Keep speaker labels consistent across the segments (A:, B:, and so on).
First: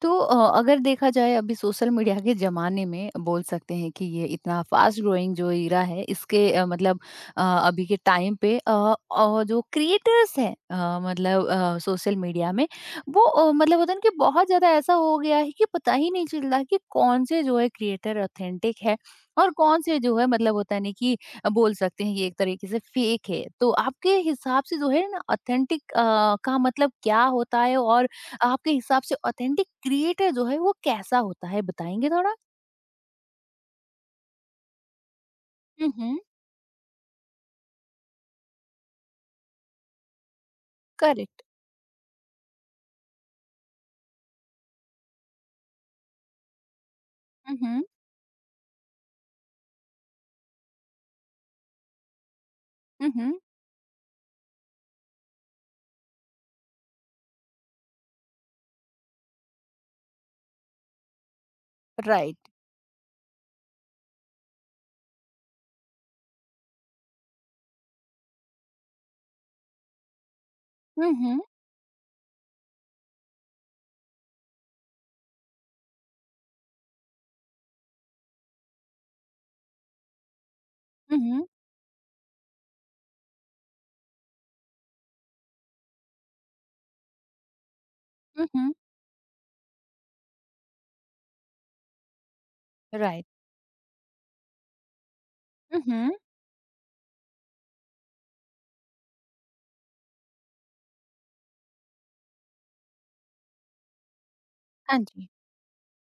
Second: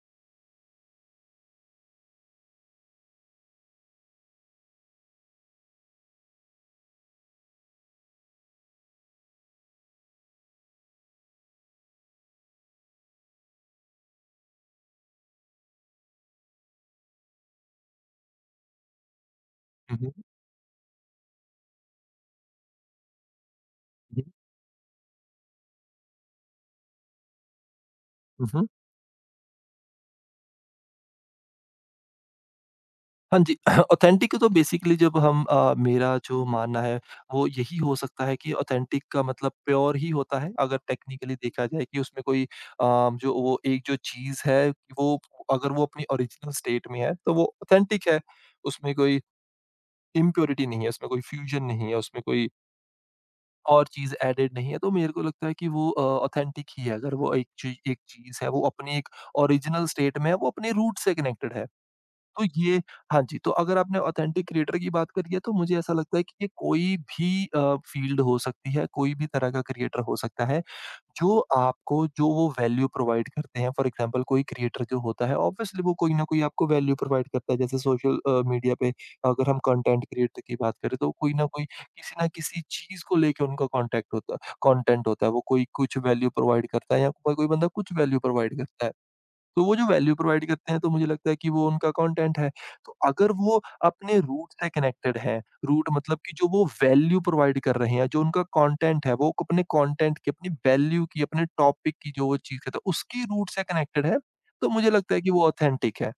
A: तो अगर देखा जाए अभी सोशल मीडिया के ज़माने में बोल सकते हैं कि ये इतना फास्ट ग्रोइंग जो एरा है इसके मतलब अभी के टाइम पे जो क्रिएटर्स हैं मतलब सोशल मीडिया में वो मतलब होता है ना कि बहुत ज़्यादा ऐसा हो गया है कि पता ही नहीं चल रहा कि कौन से जो है क्रिएटर ऑथेंटिक है और कौन से
B: हुँ, हुँ,
A: जो है मतलब होता है नहीं कि बोल सकते हैं ये एक तरीके से फेक है तो आपके हिसाब से जो है ना ऑथेंटिक का मतलब क्या होता है और
B: हुँ, हुँ।
A: आपके हिसाब से ऑथेंटिक क्रिएटर जो है वो कैसा होता है बताएँगे थोड़ा?
B: हाँ जी, ऑथेंटिक तो बेसिकली
A: हुँ,
B: मेरा जो मानना है वो यही हो सकता है कि ऑथेंटिक का मतलब प्योर ही होता है अगर टेक्निकली
A: करेक्ट।
B: देखा जाए कि उसमें कोई जो वो एक जो चीज़ है वो अगर वो अपनी ओरिजिनल स्टेट में है तो वो
A: हुँ, हुँ।
B: ऑथेंटिक है। उसमें कोई इम्प्योरिटी नहीं है, उसमें कोई फ्यूजन नहीं है, उसमें कोई और चीज़ एडेड नहीं है, तो मेरे को लगता है कि वो ऑथेंटिक ही है अगर वो एक चीज़ है वो अपनी एक ओरिजिनल स्टेट में है, वो अपने रूट से कनेक्टेड है। तो
A: राइट।
B: ये हाँ जी, तो अगर आपने ऑथेंटिक क्रिएटर की बात करी है तो मुझे ऐसा लगता है कि ये कोई भी अ, फ़ील्ड हो सकती है, कोई भी तरह का क्रिएटर हो सकता है,
A: हुँ,
B: जो
A: हुँ,
B: आपको जो वो वैल्यू प्रोवाइड करते हैं। फॉर एग्ज़ाम्पल कोई क्रिएटर जो होता है ऑब्वियसली वो कोई न कोई आपको वैल्यू प्रोवाइड करता है। जैसे सोशल मीडिया पे अगर हम कंटेंट क्रिएटर की बात करें तो
A: हुँ,
B: कोई
A: हुँ।
B: न कोई किसी न किसी चीज़ को लेके उनका कॉन्टेक्ट होता कंटेंट होता है। वो कोई कुछ वैल्यू प्रोवाइड करता है या कोई कोई बंदा कुछ वैल्यू प्रोवाइड करता है। तो वो जो वैल्यू प्रोवाइड करते हैं तो मुझे लगता है कि वो उनका कंटेंट है। तो
A: राइट।
B: अगर वो अपने रूट से कनेक्टेड हैं, रूट
A: हुँ।
B: मतलब कि जो वो वैल्यू प्रोवाइड कर रहे हैं, जो उनका कंटेंट है, वो अपने कंटेंट की, अपनी वैल्यू की, अपने टॉपिक की जो वो चीज़ कहता है, उसकी रूट से कनेक्टेड है, तो मुझे
A: हाँ
B: लगता है
A: जी।
B: कि वो ऑथेंटिक है।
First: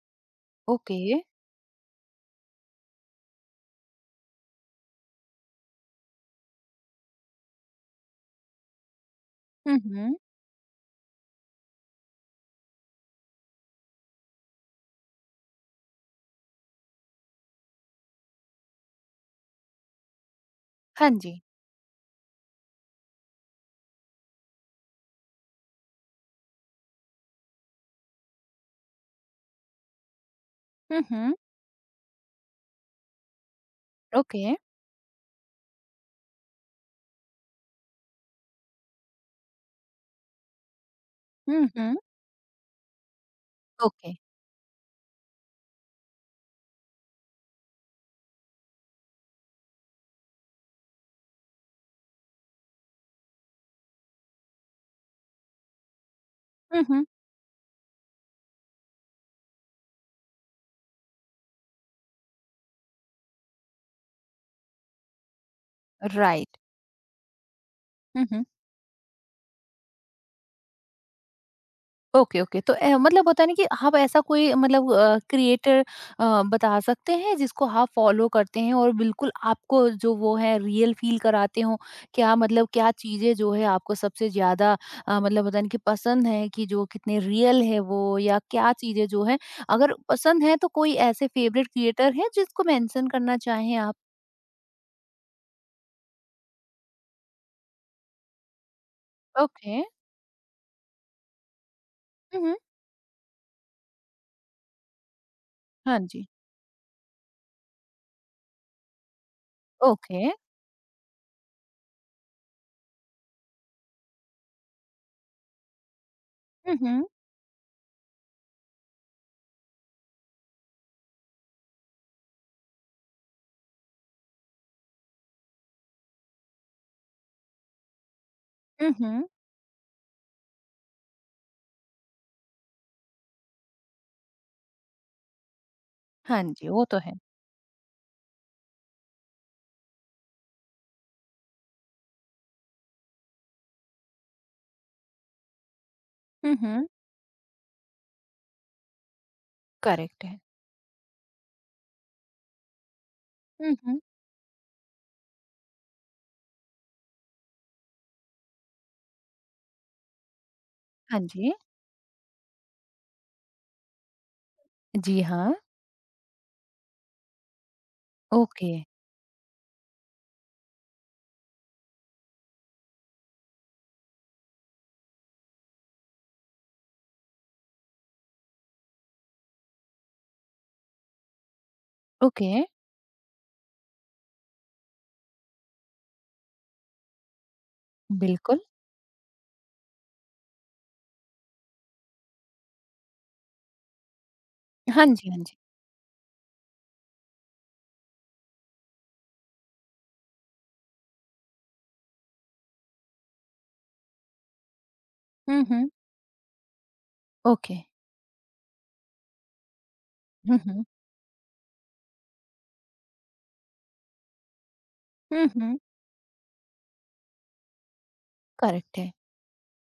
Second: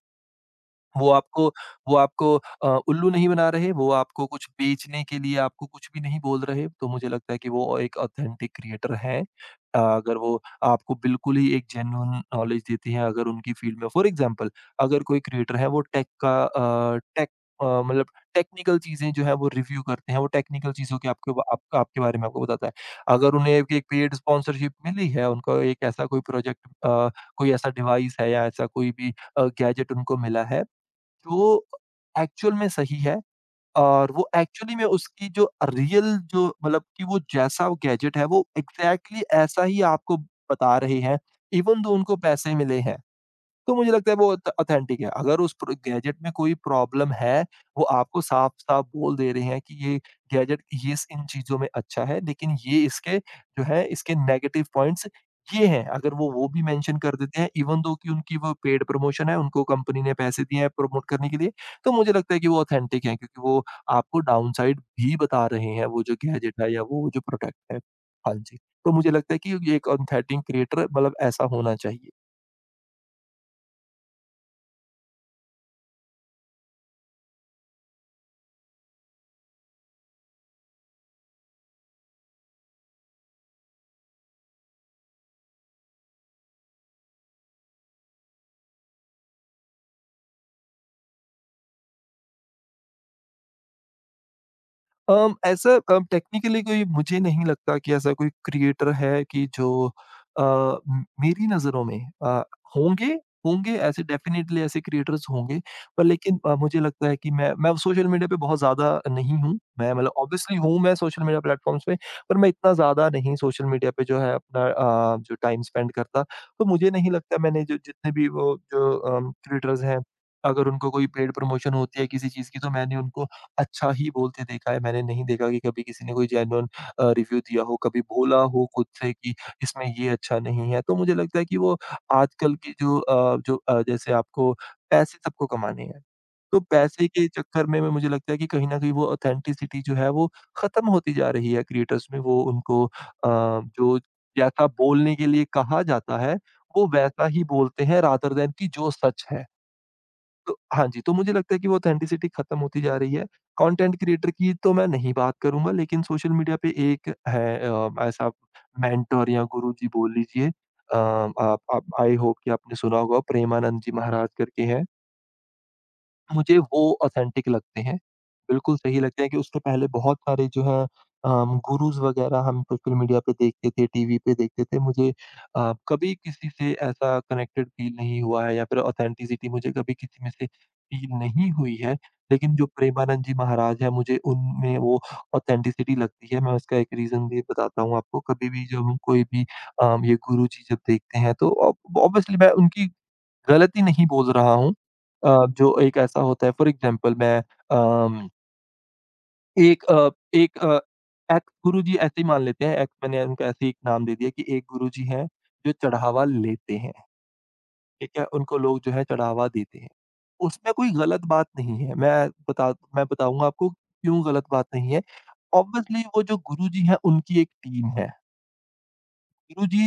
B: वो
A: ओके।
B: आपको वो आपको उल्लू नहीं बना रहे, वो आपको कुछ बेचने के लिए आपको कुछ भी नहीं बोल रहे, तो मुझे लगता है कि वो एक ऑथेंटिक क्रिएटर हैं।
A: हुँ, हुँ।
B: अगर वो आपको बिल्कुल ही एक जेन्युइन नॉलेज देते हैं, अगर उनकी फील्ड में फॉर एग्ज़ाम्पल अगर कोई क्रिएटर है वो टेक का टेक मतलब टेक्निकल चीज़ें जो है वो रिव्यू करते हैं, वो टेक्निकल चीज़ों के
A: हाँ
B: आपके
A: जी।
B: आप आपके बारे में आपको बताता है। अगर उन्हें एक एक पेड स्पॉन्सरशिप मिली है, उनका एक ऐसा कोई प्रोजेक्ट कोई ऐसा डिवाइस है या ऐसा कोई भी गैजेट उनको मिला है
A: हुँ, हुँ।
B: जो एक्चुअल में सही है और वो
A: ओके।
B: एक्चुअली में उसकी जो रियल जो मतलब कि वो जैसा वो गैजेट है वो एग्जैक्टली exactly ऐसा ही आपको बता रहे हैं,
A: हुँ,
B: इवन दो
A: हुँ।
B: उनको पैसे मिले हैं। तो मुझे लगता
A: ओके।
B: है वो ऑथ ऑथेंटिक है। अगर उस प्र गैजेट में कोई प्रॉब्लम है, वो आपको साफ-साफ बोल दे रहे हैं कि ये गैजेट ये स इन चीज़ों में अच्छा है, लेकिन ये इसके जो है इसके नेगेटिव पॉइंट्स ये हैं। अगर वो भी
A: हुँ,
B: मेंशन
A: हुँ।
B: कर देते हैं इवन दो कि उनकी वो पेड प्रमोशन है, उनको कंपनी ने पैसे दिए हैं प्रमोट करने के लिए, तो मुझे लगता है कि वो ऑथेंटिक हैं क्योंकि वो आपको डाउनसाइड भी बता रहे हैं, वो जो
A: राइट।
B: गैजेट है या वो जो प्रोडक्ट है।
A: हुँ,
B: हाँ
A: हुँ।
B: जी, तो मुझे लगता है कि ये एक ऑथेंटिक क्रिएटर मतलब ऐसा होना चाहिए।
A: Okay, okay. तो ए मतलब होता है ना कि आप ऐसा कोई मतलब क्रिएटर बता सकते हैं जिसको आप फ़ॉलो करते हैं और बिल्कुल आपको जो वो है रियल फ़ील कराते हों? क्या मतलब क्या चीज़ें जो है आपको सबसे ज़्यादा मतलब होता है ना कि पसंद है कि जो कितने रियल है वो या क्या चीज़ें जो हैं अगर पसंद है तो कोई ऐसे फ़ेवरेट क्रिएटर हैं जिसको मेंशन करना चाहें आप?
B: ऐसा टेक्निकली कोई मुझे नहीं लगता कि ऐसा कोई क्रिएटर है कि जो
A: ओके।
B: मेरी नज़रों में
A: हुँ,
B: अ,
A: हुँ।
B: होंगे होंगे ऐसे डेफिनेटली ऐसे क्रिएटर्स होंगे
A: हाँ
B: पर
A: जी।
B: लेकिन मुझे लगता है कि मैं सोशल मीडिया पे बहुत ज़्यादा नहीं हूँ मैं मतलब
A: ओके।
B: ऑब्वियसली हूँ मैं सोशल मीडिया प्लेटफॉर्म्स पे पर मैं इतना ज़्यादा नहीं सोशल मीडिया पे जो है अपना जो टाइम स्पेंड करता तो
A: हुँ,
B: मुझे
A: हुँ।
B: नहीं लगता मैंने जो जितने भी वो जो क्रिएटर्स हैं अगर उनको कोई पेड प्रमोशन होती है किसी चीज़ की तो मैंने उनको अच्छा ही बोलते देखा है। मैंने नहीं देखा कि कभी किसी ने कोई जेन्युइन रिव्यू दिया हो, कभी बोला हो खुद
A: हुँ,
B: से
A: हुँ।
B: कि इसमें ये अच्छा नहीं है। तो मुझे लगता है कि वो आजकल की जो जैसे आपको पैसे सबको कमाने हैं।
A: हाँ
B: तो
A: जी, वो तो
B: पैसे
A: है।
B: के चक्कर में मुझे लगता है कि कहीं न कहीं वो ऑथेंटिसिटी जो है वो ख़त्म होती जा रही है क्रिएटर्स में। वो उनको जो जैसा बोलने के लिए कहा जाता है,
A: हुँ, हुँ।
B: वो वैसा ही बोलते हैं रादर दैन कि जो सच है।
A: करेक्ट है।
B: तो हाँ जी, तो मुझे लगता है कि वो ऑथेंटिसिटी खत्म होती जा रही है।
A: हुँ,
B: कंटेंट
A: हुँ।
B: क्रिएटर की तो मैं नहीं बात करूँगा, लेकिन सोशल मीडिया पे एक है ऐसा मेंटर या गुरुजी बोल लीजिए।
A: हाँ जी।
B: आप आई होप कि आपने सुना होगा प्रेमानंद जी महाराज करके हैं।
A: जी हाँ,
B: मुझे वो ऑथेंटिक लगते हैं।
A: ओके,
B: बिल्कुल सही लगता है कि उसके पहले बहुत सारे जो है गुरुज़ वगैरह हम सोशल मीडिया पे देखते थे, टीवी पे देखते थे। मुझे कभी किसी से ऐसा कनेक्टेड फ़ील नहीं हुआ है या फिर ऑथेंटिसिटी मुझे कभी किसी में से फ़ील नहीं हुई है।
A: ओके,
B: लेकिन जो प्रेमानंद जी महाराज हैं, मुझे उनमें वो ऑथेंटिसिटी लगती है। मैं उसका एक रीज़न भी बताता हूँ आपको। कभी
A: बिल्कुल।
B: भी जब हम कोई भी ये गुरु जी जब देखते हैं तो ऑब ऑब्वियसली मैं उनकी गलती नहीं बोल रहा हूँ।
A: हाँ जी, हाँ जी।
B: जो एक ऐसा होता है फॉर एग्ज़ाम्पल मैं अम एक अ, एक अ, एक गुरुजी ऐसे ही मान लेते हैं, एक मैंने उनको ऐसे ही एक नाम दे दिया कि एक गुरुजी हैं,
A: हुँ,
B: जो
A: हुँ,
B: चढ़ावा लेते हैं,
A: ओके।
B: ठीक है? उनको लोग जो है चढ़ावा देते हैं।
A: हुँ,
B: उसमें
A: हुँ,
B: कोई गलत बात नहीं है, मैं बताऊँगा आपको क्यों गलत बात नहीं है।
A: हुँ, हुँ,
B: ऑब्वियसली वो जो गुरुजी हैं उनकी एक टीम है।
A: करेक्ट है।
B: गुरुजी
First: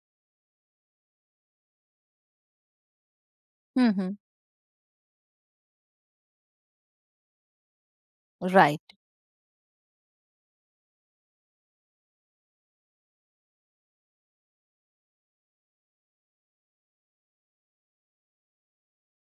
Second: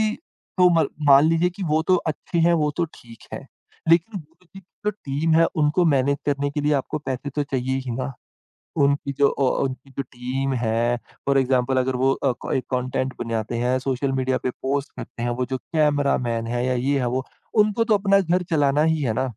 B: तो म मान लीजिए कि वो तो अच्छे हैं, वो तो ठीक है।
A: हुँ, हुँ,
B: लेकिन गुरुजी की जो टीम है उनको मैनेज करने के लिए आपको पैसे तो चाहिए ही ना।
A: राइट,
B: उनकी जो टीम है, फॉर एग्ज़ाम्पल अगर वो को एक कंटेंट बनाते हैं, सोशल मीडिया पे पोस्ट करते हैं, वो जो कैमरामैन है या ये है वो, उनको तो अपना घर चलाना ही है ना।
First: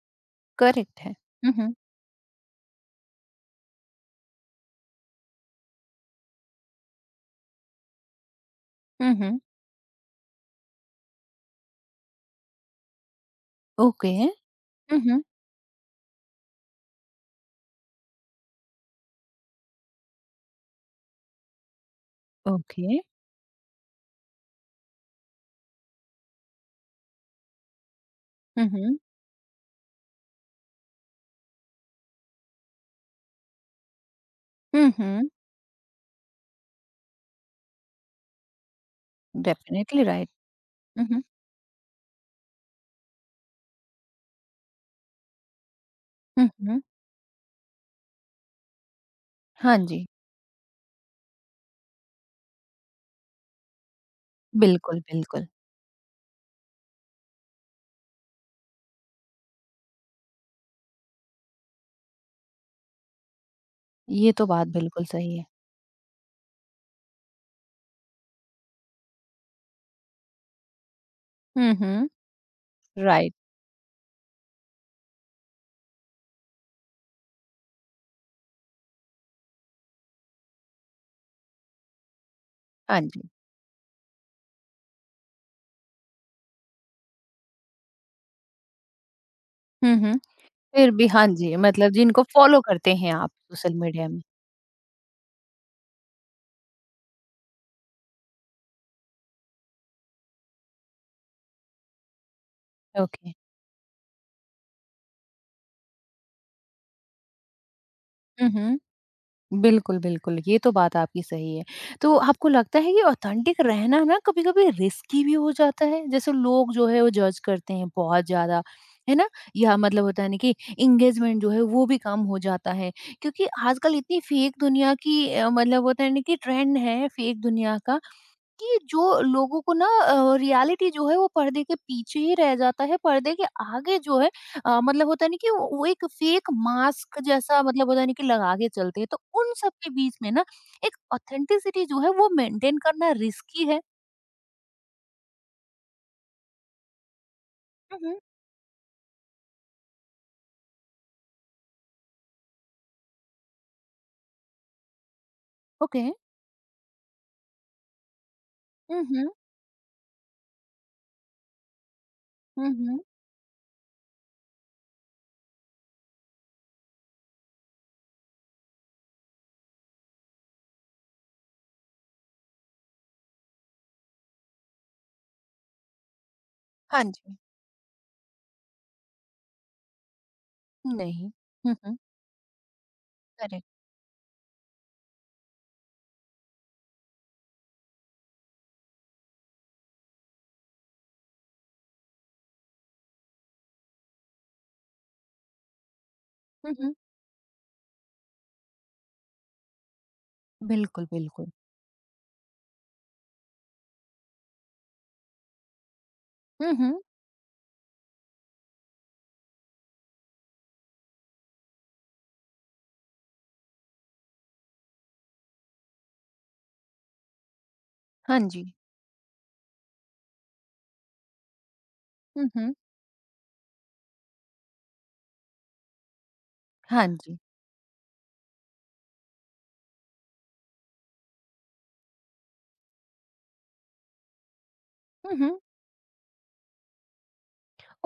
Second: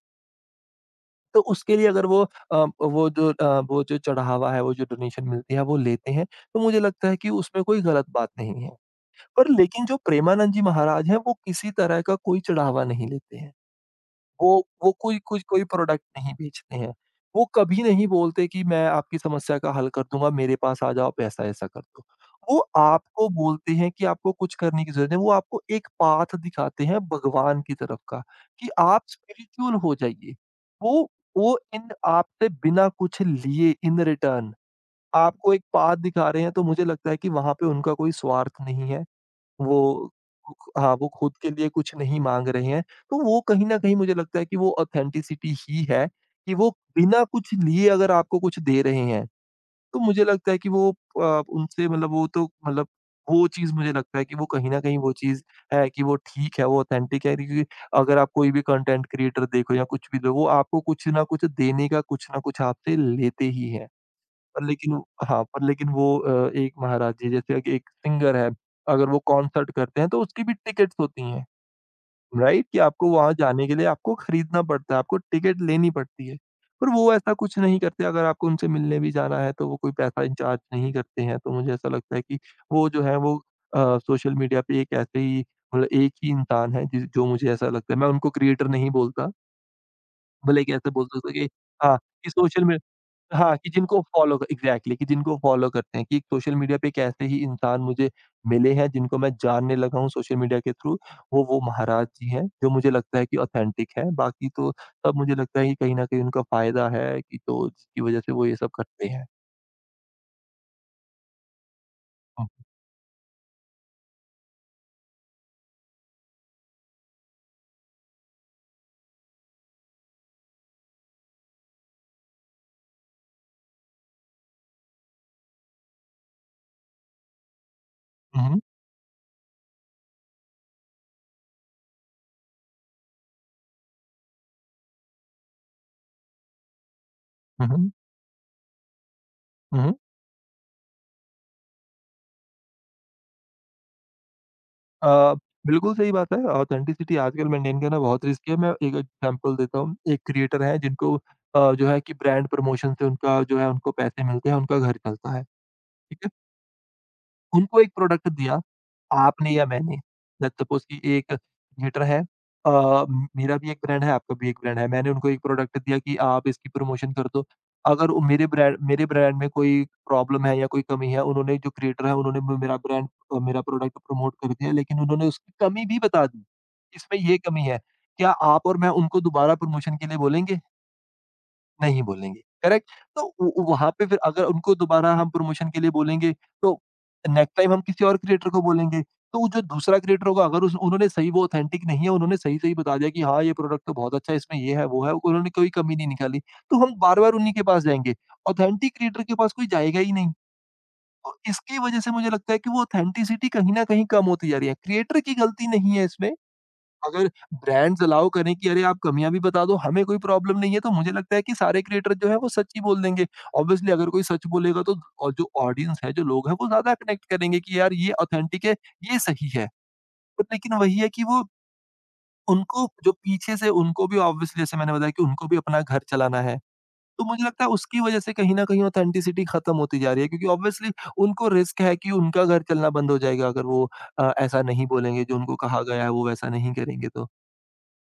A: करेक्ट है।
B: तो
A: हुँ, हुँ,
B: उसके लिए अगर वो वो जो चढ़ावा है, वो जो डोनेशन मिलती है, वो लेते हैं, तो मुझे लगता है कि उसमें कोई गलत बात नहीं है।
A: हुँ, हुँ,
B: पर लेकिन जो प्रेमानंद जी महाराज हैं, वो किसी तरह का कोई चढ़ावा नहीं लेते हैं।
A: ओके,
B: वो वो
A: हुँ, हुँ,
B: कोई प्रोडक्ट नहीं बेचते हैं। वो कभी नहीं बोलते कि मैं आपकी समस्या का हल कर दूँगा, मेरे पास आ जाओ, आप ऐसा-ऐसा कर दो। वो
A: ओके,
B: आपको बोलते हैं कि आपको कुछ करने की ज़रूरत नहीं, वो आपको एक पाथ दिखाते हैं भगवान की तरफ का
A: हुँ,
B: कि
A: हुँ,
B: आप स्पिरिचुअल हो जाइए। वो वो इन आपसे बिना कुछ लिए इन रिटर्न
A: हुँ, हुँ,
B: आपको एक पाथ दिखा रहे हैं, तो मुझे लगता है कि वहाँ पे उनका कोई स्वार्थ नहीं है।
A: डेफिनिटली
B: वो
A: राइट।
B: हाँ,
A: हुँ,
B: वो
A: हुँ,
B: खुद के लिए कुछ नहीं माँग रहे हैं। तो वो कहीं न कहीं मुझे लगता है कि वो ऑथेंटिसिटी ही है,
A: हुँ,
B: कि वो
A: हुँ,
B: बिना कुछ लिए अगर आपको कुछ दे रहे हैं,
A: हाँ
B: तो
A: जी,
B: मुझे लगता है कि वो उनसे मतलब वो तो मतलब वो चीज़ मुझे लगता है कि वो कहीं न कहीं
A: बिल्कुल,
B: वो चीज़
A: बिल्कुल।
B: है कि वो ठीक है, वो ऑथेंटिक है क्योंकि अगर आप कोई भी कंटेंट क्रिएटर देखो या कुछ भी देखो, वो आपको कुछ ना कुछ देने का कुछ ना कुछ आपसे लेते ही हैं।
A: ये तो
B: पर
A: बात
B: लेकिन
A: बिल्कुल
B: वो
A: सही
B: हाँ,
A: है।
B: पर लेकिन वो एक महाराज जी जैसे कि एक सिंगर है, अगर वो कॉन्सर्ट करते हैं तो उसकी भी टिकट्स होती हैं,
A: हुँ, हुँ,
B: राइट? कि आपको वहाँ
A: राइट,
B: जाने के लिए आपको खरीदना पड़ता है, आपको टिकट लेनी पड़ती है। पर वो ऐसा कुछ नहीं करते, अगर आपको उनसे मिलने भी जाना है तो वो कोई पैसा इंचार्ज नहीं करते हैं, तो मुझे ऐसा लगता है कि वो
A: हाँ
B: जो है
A: जी।
B: वो सोशल मीडिया पे एक ऐसे ही मतलब एक ही इंसान है जिस जो मुझे ऐसा लगता है, मैं उनको क्रिएटर नहीं बोलता,
A: हुँ, हुँ,
B: भले ही कैसे
A: फिर
B: बोल
A: भी हाँ
B: सकता कि
A: जी, मतलब
B: हाँ,
A: जिनको
B: कि
A: फ़ॉलो
B: सोशल
A: करते हैं आप
B: हाँ, कि
A: सोशल
B: जिनको
A: मीडिया में।
B: फॉलो क एग्ज़ैक्टली कि जिनको फॉलो करते हैं, कि एक सोशल मीडिया पे एक ऐसे ही इंसान मुझे मिले हैं, जिनको मैं जानने लगा हूँ सोशल मीडिया के थ्रू। वो महाराज जी हैं, जो मुझे लगता है
A: ओके,
B: कि ऑथेंटिक हैं। बाकी तो सब मुझे लगता है कि कहीं न कहीं उनका फ़ायदा है कि तो जिसकी वज़ह से वो
A: हुँ,
B: ये सब
A: हुँ।
B: करते हैं।
A: बिल्कुल, बिल्कुल, ये तो बात आपकी सही है। तो आपको
B: हुँ,
A: लगता है कि ऑथेंटिक रहना ना कभी-कभी रिस्की भी हो जाता है? जैसे लोग जो है वो जज करते हैं बहुत ज़्यादा, है ना? या मतलब होता है ना कि एंगेजमेंट जो है वो भी कम हो जाता है क्योंकि आजकल इतनी फेक दुनिया की मतलब होता है ना कि ट्रेंड है फेक दुनिया का
B: हुँ,
A: कि जो लोगों को ना रियलिटी जो है वो पर्दे के पीछे ही रह जाता है पर्दे के आगे जो है मतलब होता नहीं कि वो एक फेक मास्क जैसा
B: हुँ,
A: मतलब
B: हुँ,
A: होता नहीं कि लगा के चलते हैं तो उन सब
B: हुँ,
A: के
B: हुँ।
A: बीच में ना एक ऑथेंटिसिटी जो है वो मेंटेन करना रिस्की है।
B: अ, बिल्कुल सही बात है, ऑथेंटिसिटी आजकल मेंटेन करना
A: मम्म।
B: बहुत रिस्की है। मैं एक एग्ज़ाम्पल देता हूँ, एक क्रिएटर हैं जिनको जो है कि ब्रांड प्रमोशन से उनका जो है उनको पैसे मिलते हैं, उनका घर चलता है,
A: ओके।
B: ठीक है? उनको एक प्रोडक्ट दिया,
A: हम्म।
B: आपने या मैंने, लेट्स सपोज़ कि एक हीटर है। अ,
A: हम्म।
B: म मेरा भी एक ब्रांड है, आपका भी एक ब्रांड है। मैंने उनको एक प्रोडक्ट दिया कि आप इसकी प्रमोशन कर दो। अगर वो मेरे ब्रांड में कोई प्रॉब्लम है या कोई कमी है, उन्होंने जो क्रिएटर है उन्होंने म मेरा ब्रांड अ, मेरा प्रोडक्ट प्रमोट कर दिया, लेकिन उन्होंने उसकी कमी भी बता दी,
A: हाँ
B: इसमें
A: जी।
B: ये कमी है। क्या आप और मैं उनको दोबारा प्रमोशन के लिए बोलेंगे?
A: नहीं। हम्म।
B: नहीं बोलेंगे, करेक्ट? तो उ उ
A: करेक्ट।
B: वहाँ पे फिर अगर उनको दोबारा हम प्रमोशन के लिए बोलेंगे, तो नेक्स्ट टाइम हम किसी और क्रिएटर को बोलेंगे, तो वो जो दूसरा क्रिएटर होगा अगर उस उन्होंने सही वो ऑथेंटिक नहीं है, उन्होंने सही-सही बता दिया कि हाँ, ये प्रोडक्ट तो बहुत अच्छा है, इसमें ये है, वो है, उन्होंने कोई कमी नहीं निकाली, तो
A: हम्म।
B: हम बार-बार उन्हीं के पास जाएँगे। ऑथेंटिक क्रिएटर के पास कोई जाएगा ही नहीं।
A: बिल्कुल,
B: और
A: बिल्कुल।
B: इसकी वजह से मुझे लगता है कि वो ऑथेंटिसिटी कहीं न कहीं कम होती जा रही है। क्रिएटर की गलती नहीं है इसमें,
A: हम्म।
B: अगर ब्रांड्स अलाउ करें कि अरे आप कमियाँ भी बता दो, हमें कोई प्रॉब्लम नहीं है, तो मुझे लगता है कि सारे क्रिएटर जो है वो सच ही बोल देंगे। ऑब्वियसली अगर कोई सच बोलेगा तो और जो ऑडियंस है, जो लोग हैं वो ज़्यादा कनेक्ट करेंगे कि यार ये
A: हाँ जी।
B: ऑथेंटिक है, ये सही है। बट लेकिन वही है कि वो
A: हम्म।
B: उनको जो पीछे से उनको भी ऑब्वियसली जैसे मैंने बताया कि उनको भी अपना घर चलाना है।
A: हाँ
B: तो
A: जी।
B: मुझे लगता है उसकी वज़ह से कहीं न कहीं ऑथेंटिसिटी खत्म होती जा रही है क्योंकि ऑब्वियसली उनको रिस्क है कि उनका घर चलना बंद हो जाएगा अगर वो ऐसा नहीं बोलेंगे जो उनको कहा गया है वो वैसा नहीं करेंगे तो।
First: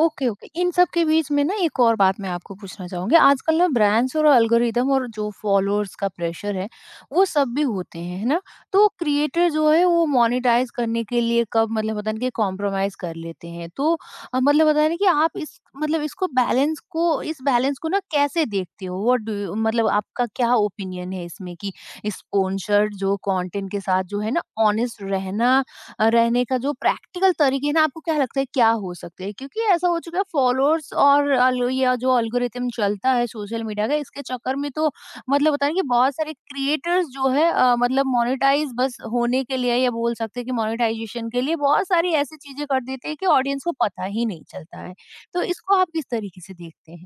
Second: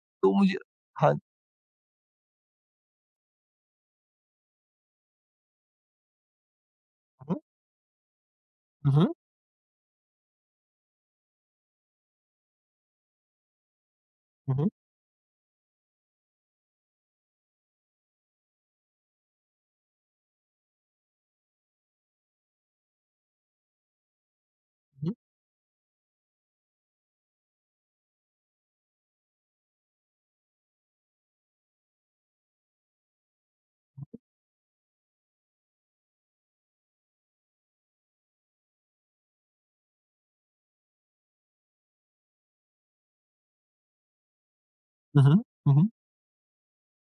A: ओके,
B: तो
A: ओके।
B: मुझे
A: इन सब के
B: हाँ।
A: बीच में ना एक और बात मैं आपको पूछना चाहूँगी। आजकल ना ब्रांड्स और एल्गोरिदम और जो फॉलोअर्स का प्रेशर है, वो
B: हुँ,
A: सब भी होते हैं, है ना? तो
B: हुँ,
A: क्रिएटर जो है वो मोनेटाइज़ करने के लिए कब मतलब पता नहीं कि कॉम्प्रोमाइज़ कर लेते हैं। तो मतलब
B: हुँ,
A: पता नहीं कि आप इस मतलब इसको बैलेंस को इस बैलेंस को ना कैसे देखते हो? व्हाट डू यू मतलब आपका क्या ओपिनियन है इसमें कि स्पॉन्सर्ड जो कंटेंट के साथ जो है ना ऑनेस्ट रहना रहने का जो प्रैक्टिकल तरीके हैं ना, आपको क्या लगता है क्या हो सकते हैं? क्योंकि ऐसा हो चुका है फॉलोअर्स और अल या जो एल्गोरिथम चलता है सोशल मीडिया का इसके चक्कर में तो मतलब बताएँ कि बहुत सारे क्रिएटर्स जो है मतलब मोनेटाइज़ बस होने के लिए या बोल सकते हैं कि मोनेटाइज़ेशन के लिए बहुत सारी ऐसी चीज़ें कर देते हैं कि ऑडियंस को पता ही नहीं चलता है।
B: हुँ,
A: तो
B: हुँ,
A: इसको आप
B: हुँ।
A: किस तरीके से देखते हैं?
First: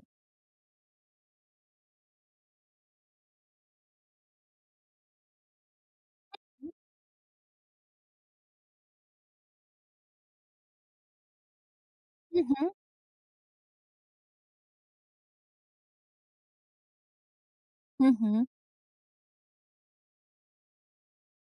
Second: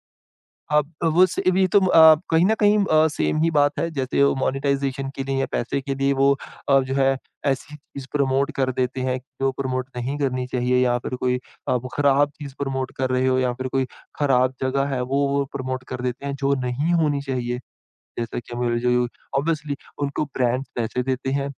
B: अब वो स ये तो कहीं न कहीं सेम ही बात है जैसे वो मोनेटाइज़ेशन के लिए या पैसे के लिए वो जो है ऐसी चीज़ प्रमोट कर देते हैं जो प्रमोट नहीं करनी चाहिए या फिर कोई अब खराब
A: हुँ,
B: चीज़
A: हुँ।
B: प्रमोट कर रहे हो या फिर कोई खराब जगह है वो प्रमोट कर देते हैं जो नहीं होनी चाहिए।
A: हुँ,
B: जैसा
A: हुँ।
B: कि हमें जो ऑब्वियसली उनको ब्रांड्स पैसे देते हैं।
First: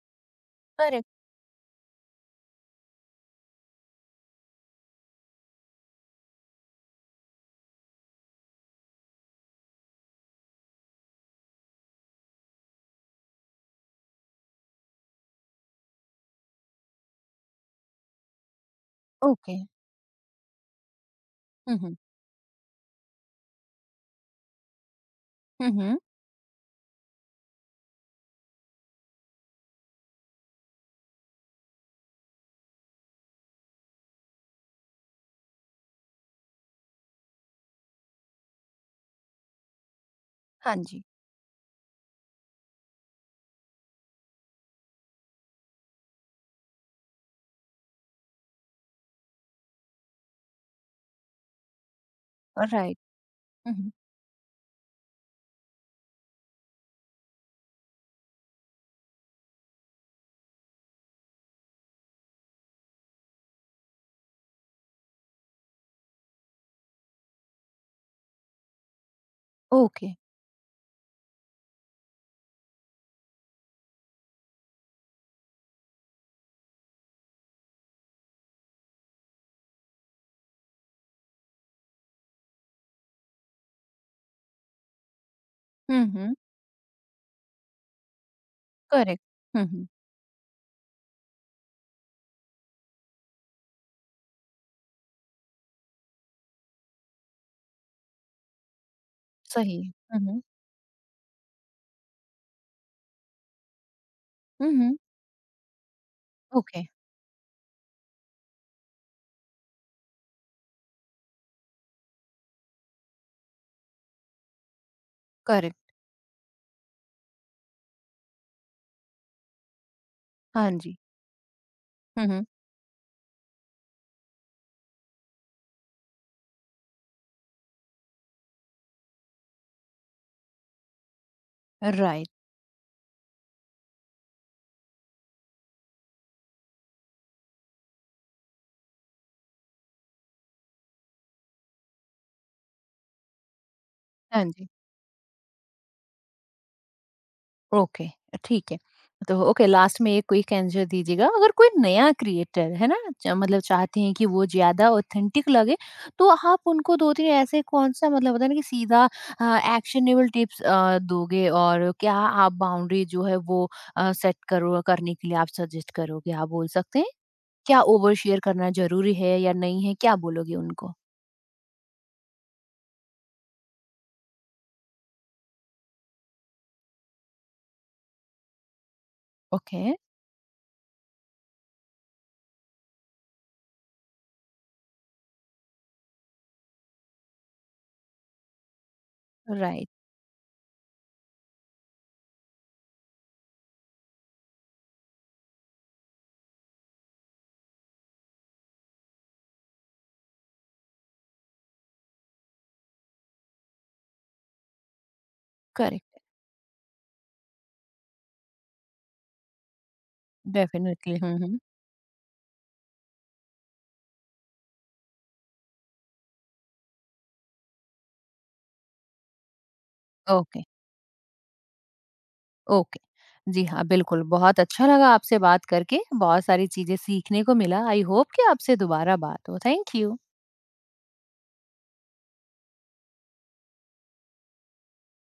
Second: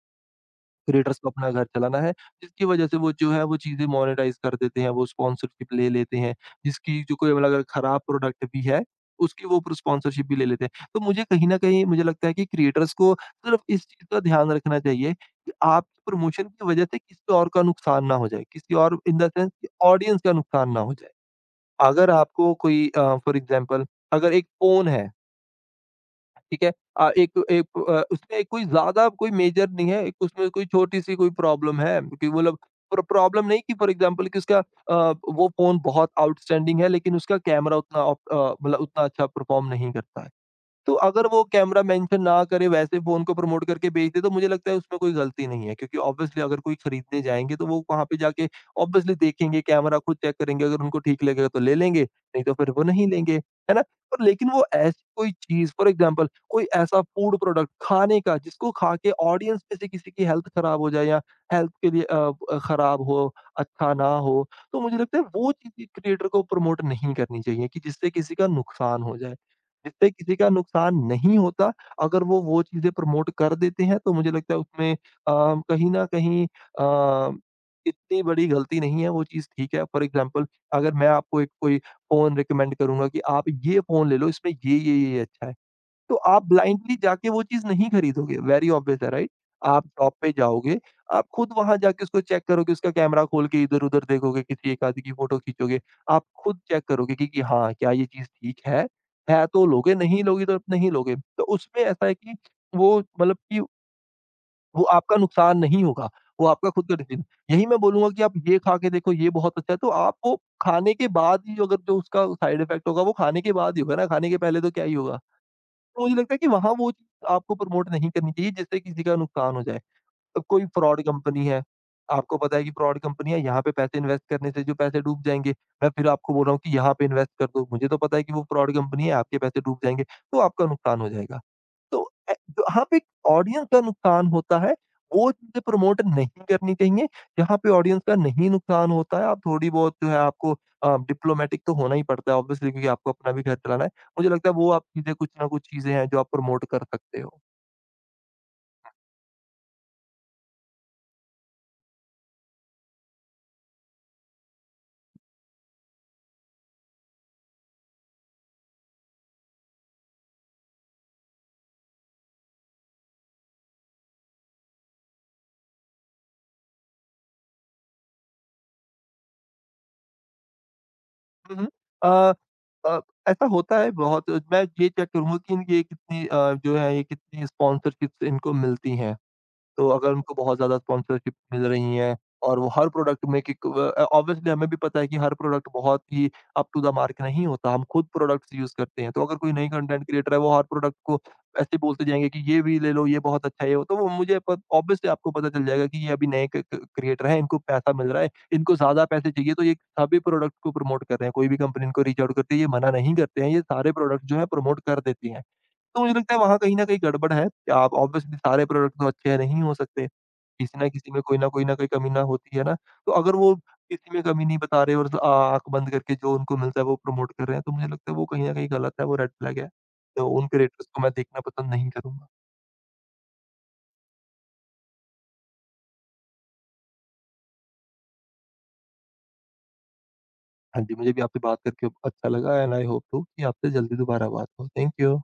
A: करेक्ट।
B: क्रिएटर्स को अपना घर चलाना है, जिसकी वजह से वो जो है वो चीज़ें मोनेटाइज़ कर देते हैं, वो स्पॉन्सरशिप ले लेते हैं, जिसकी जो कोई मतलब अगर खराब प्रोडक्ट भी है, उसकी वो स्पॉन्सरशिप भी ले लेते हैं। तो मुझे कहीं न कहीं मुझे लगता है कि क्रिएटर्स को सिर्फ़ इस चीज़ का ध्यान रखना चाहिए कि आपकी प्रमोशन की वजह से किसी और का नुकसान ना हो जाए, किसी और इन द सेंस
A: ओके।
B: कि ऑडियंस का नुकसान ना हो जाए।
A: हुँ, हुँ।
B: अगर आपको कोई फ़ॉर एग्ज़ाम्पल अगर एक फ़ोन है
A: हुँ, हुँ।
B: ठीक है? एक उसमें कोई ज़्यादा कोई मेजर नहीं है, एक उसमें कोई छोटी-सी कोई प्रॉब्लम है कि मतलब प्रॉब्लम नहीं कि फॉर एग्ज़ाम्पल कि उसका वो फ़ोन बहुत आउटस्टैंडिंग है लेकिन उसका कैमरा उतना मतलब उतना अच्छा परफ़ॉर्म नहीं करता है।
A: हाँ
B: तो
A: जी।
B: अगर वो कैमरा मेंशन ना करे वैसे फ़ोन को प्रमोट करके बेच दे तो मुझे लगता है उसमें कोई गलती नहीं है क्योंकि ऑब्वियसली अगर कोई खरीदने जाएँगे तो वो वहाँ पे जाके ऑब्वियसली देखेंगे, कैमरा खुद चेक करेंगे, अगर उनको ठीक लगेगा तो ले लेंगे, नहीं तो फिर वो
A: राइट।
B: नहीं लेंगे, है
A: हुँ,
B: ना?
A: हुँ।
B: पर लेकिन वो ऐसी कोई चीज़ फॉर एग्ज़ाम्पल कोई ऐसा फूड प्रोडक्ट खाने का जिसको खा के ऑडियंस में से किसी की हेल्थ खराब हो जाए या हेल्थ के लिए खराब हो, अच्छा ना हो, तो मुझे लगता है वो चीज़ें क्रिएटर को प्रमोट नहीं करनी चाहिए कि जिससे किसी का नुकसान हो जाए।
A: ओके।
B: जिससे किसी का नुकसान नहीं होता। अगर वो चीज़ें प्रमोट कर देते हैं तो मुझे लगता है उसमें कहीं न कहीं अ, इतनी बड़ी गलती नहीं है, वो चीज़ ठीक है। फॉर एग्ज़ाम्पल अगर मैं आपको एक कोई फ़ोन रिकमेंड करूँगा कि आप ये फ़ोन ले लो इसमें ये अच्छा है।
A: हुँ,
B: तो
A: हुँ।
B: आप ब्लाइंडली जाके वो चीज़ नहीं खरीदोगे, वेरी ऑब्वियस है
A: करेक्ट।
B: राइट?
A: हुँ, हुँ।
B: आप शॉप पे जाओगे, आप खुद वहाँ जाके उसको चेक करोगे, उसका कैमरा खोल के इधर-उधर देखोगे, किसी एक आदि की फोटो खींचोगे। आप खुद चेक करोगे कि हाँ, क्या ये चीज़ ठीक है? है तो
A: सही है।
B: लोगे, नहीं
A: हुँ, हुँ।
B: लोगे तो नहीं लोगे। तो उसमें ऐसा है कि वो मतलब कि
A: हुँ,
B: वो
A: हुँ।
B: आपका नुकसान नहीं होगा, वो आपका
A: ओके,
B: खुद का डिसीज़न। यही मैं बोलूँगा कि आप ये खा के देखो, ये बहुत अच्छा है, तो आप वो खाने के बाद ही जो, अगर जो उसका साइड इफ़ेक्ट होगा, वो खाने के बाद ही होगा ना, खाने के पहले तो क्या ही होगा।
A: करेक्ट।
B: तो मुझे लगता है कि वहाँ वो चीज़ आपको प्रमोट नहीं करनी चाहिए जिससे किसी का नुकसान हो जाए। अब कोई
A: हाँ जी।
B: फ्रॉड कंपनी है,
A: हुँ,
B: आपको
A: हुँ।
B: पता है कि फ्रॉड कंपनी है, यहाँ पे पैसे इन्वेस्ट करने से जो पैसे डूब जाएँगे, मैं फिर आपको बोल रहा हूँ कि यहाँ पे इन्वेस्ट कर दो। मुझे तो पता है कि वो फ्रॉड कंपनी है, आपके पैसे डूब जाएँगे, तो आपका नुकसान हो जाएगा। तो
A: राइट।
B: अ, जहाँ पे ऑडियंस का नुकसान होता है, वो चीज़ें प्रमोट नहीं करनी चाहिए। जहाँ पे ऑडियंस का नहीं नुकसान होता है, आप थोड़ी बहुत जो है आपको डिप्लोमैटिक तो होना ही पड़ता है ऑब्वियसली क्योंकि आपको अपना भी घर चलाना है। मुझे
A: हाँ
B: लगता है
A: जी।
B: वो आप चीज़ें कुछ ना कुछ चीज़ें हैं जो आप प्रमोट कर सकते हो।
A: ओके, ठीक है। तो ओके लास्ट में एक क्विक आंसर दीजिएगा। अगर कोई नया क्रिएटर, है ना? च मतलब चाहते हैं कि वो ज़्यादा ऑथेंटिक लगे, तो आप उनको 2-3 ऐसे कौन-सा मतलब होता है ना कि सीधा एक्शनेबल टिप्स दोगे और क्या आप बाउंड्री जो है वो सेट करो करने के लिए आप सजेस्ट करोगे? आप बोल सकते हैं? क्या ओवर शेयर करना ज़रूरी है या नहीं है? क्या बोलोगे उनको?
B: हुँ, हुँ। अ अ, ऐसा होता है बहुत मैं ये चेक करूँगा कि इनकी ये कितनी जो है ये कितनी स्पॉन्सरशिप्स इनको मिलती हैं। तो
A: ओके,
B: अगर उनको बहुत ज़्यादा स्पॉन्सरशिप मिल रही हैं और वो हर प्रोडक्ट में ऑब्वियसली हमें भी पता है कि हर प्रोडक्ट बहुत ही अप टू द मार्क नहीं होता। हम खुद प्रोडक्ट्स यूज़ करते हैं। तो अगर कोई नई
A: राइट।
B: कंटेंट क्रिएटर है वो हर प्रोडक्ट को ऐसे बोलते जाएँगे कि ये भी ले लो, ये बहुत अच्छा है ये वो। तो वो मुझे प ऑब्वियसली आपको पता चल जाएगा कि ये अभी नए क क क्रिएटर हैं, इनको पैसा मिल रहा है, इनको ज़्यादा पैसे चाहिए तो ये सभी प्रोडक्ट को प्रमोट कर रहे हैं। कोई भी कंपनी इनको रीच आउट करती है, ये मना नहीं करते हैं। ये सारे प्रोडक्ट जो हैं प्रमोट कर देती हैं। तो
A: करेक्ट
B: मुझे
A: है।
B: लगता है वहाँ कहीं न कहीं गड़बड़ है। आप ऑब्वियसली सारे प्रोडक्ट तो अच्छे नहीं हो सकते। किसी ना किसी
A: डेफ़िनिटली।
B: में
A: हुँ,
B: कोई ना
A: हुँ।
B: कोई ना कोई कमी ना होती है ना। तो अगर वो किसी में कमी नहीं बता रहे और आ आँख बंद करके जो उनको मिलता है वो प्रमोट कर रहे हैं, तो मुझे लगता है वो कहीं न कहीं गलत है, वो रेड फ्लैग है। तो उन
A: ओके,
B: क्रिएटर्स को मैं देखना पसंद नहीं करूँगा।
A: ओके। जी हाँ, बिल्कुल। बहुत अच्छा लगा आपसे बात करके, बहुत सारी चीज़ें सीखने को मिला। आई होप कि आपसे दोबारा बात हो। Thank you.
B: हाँ जी, मुझे भी आपसे बात करके अच्छा लगा एंड आई होप टू कि आपसे जल्दी दोबारा बात हो। Thank you.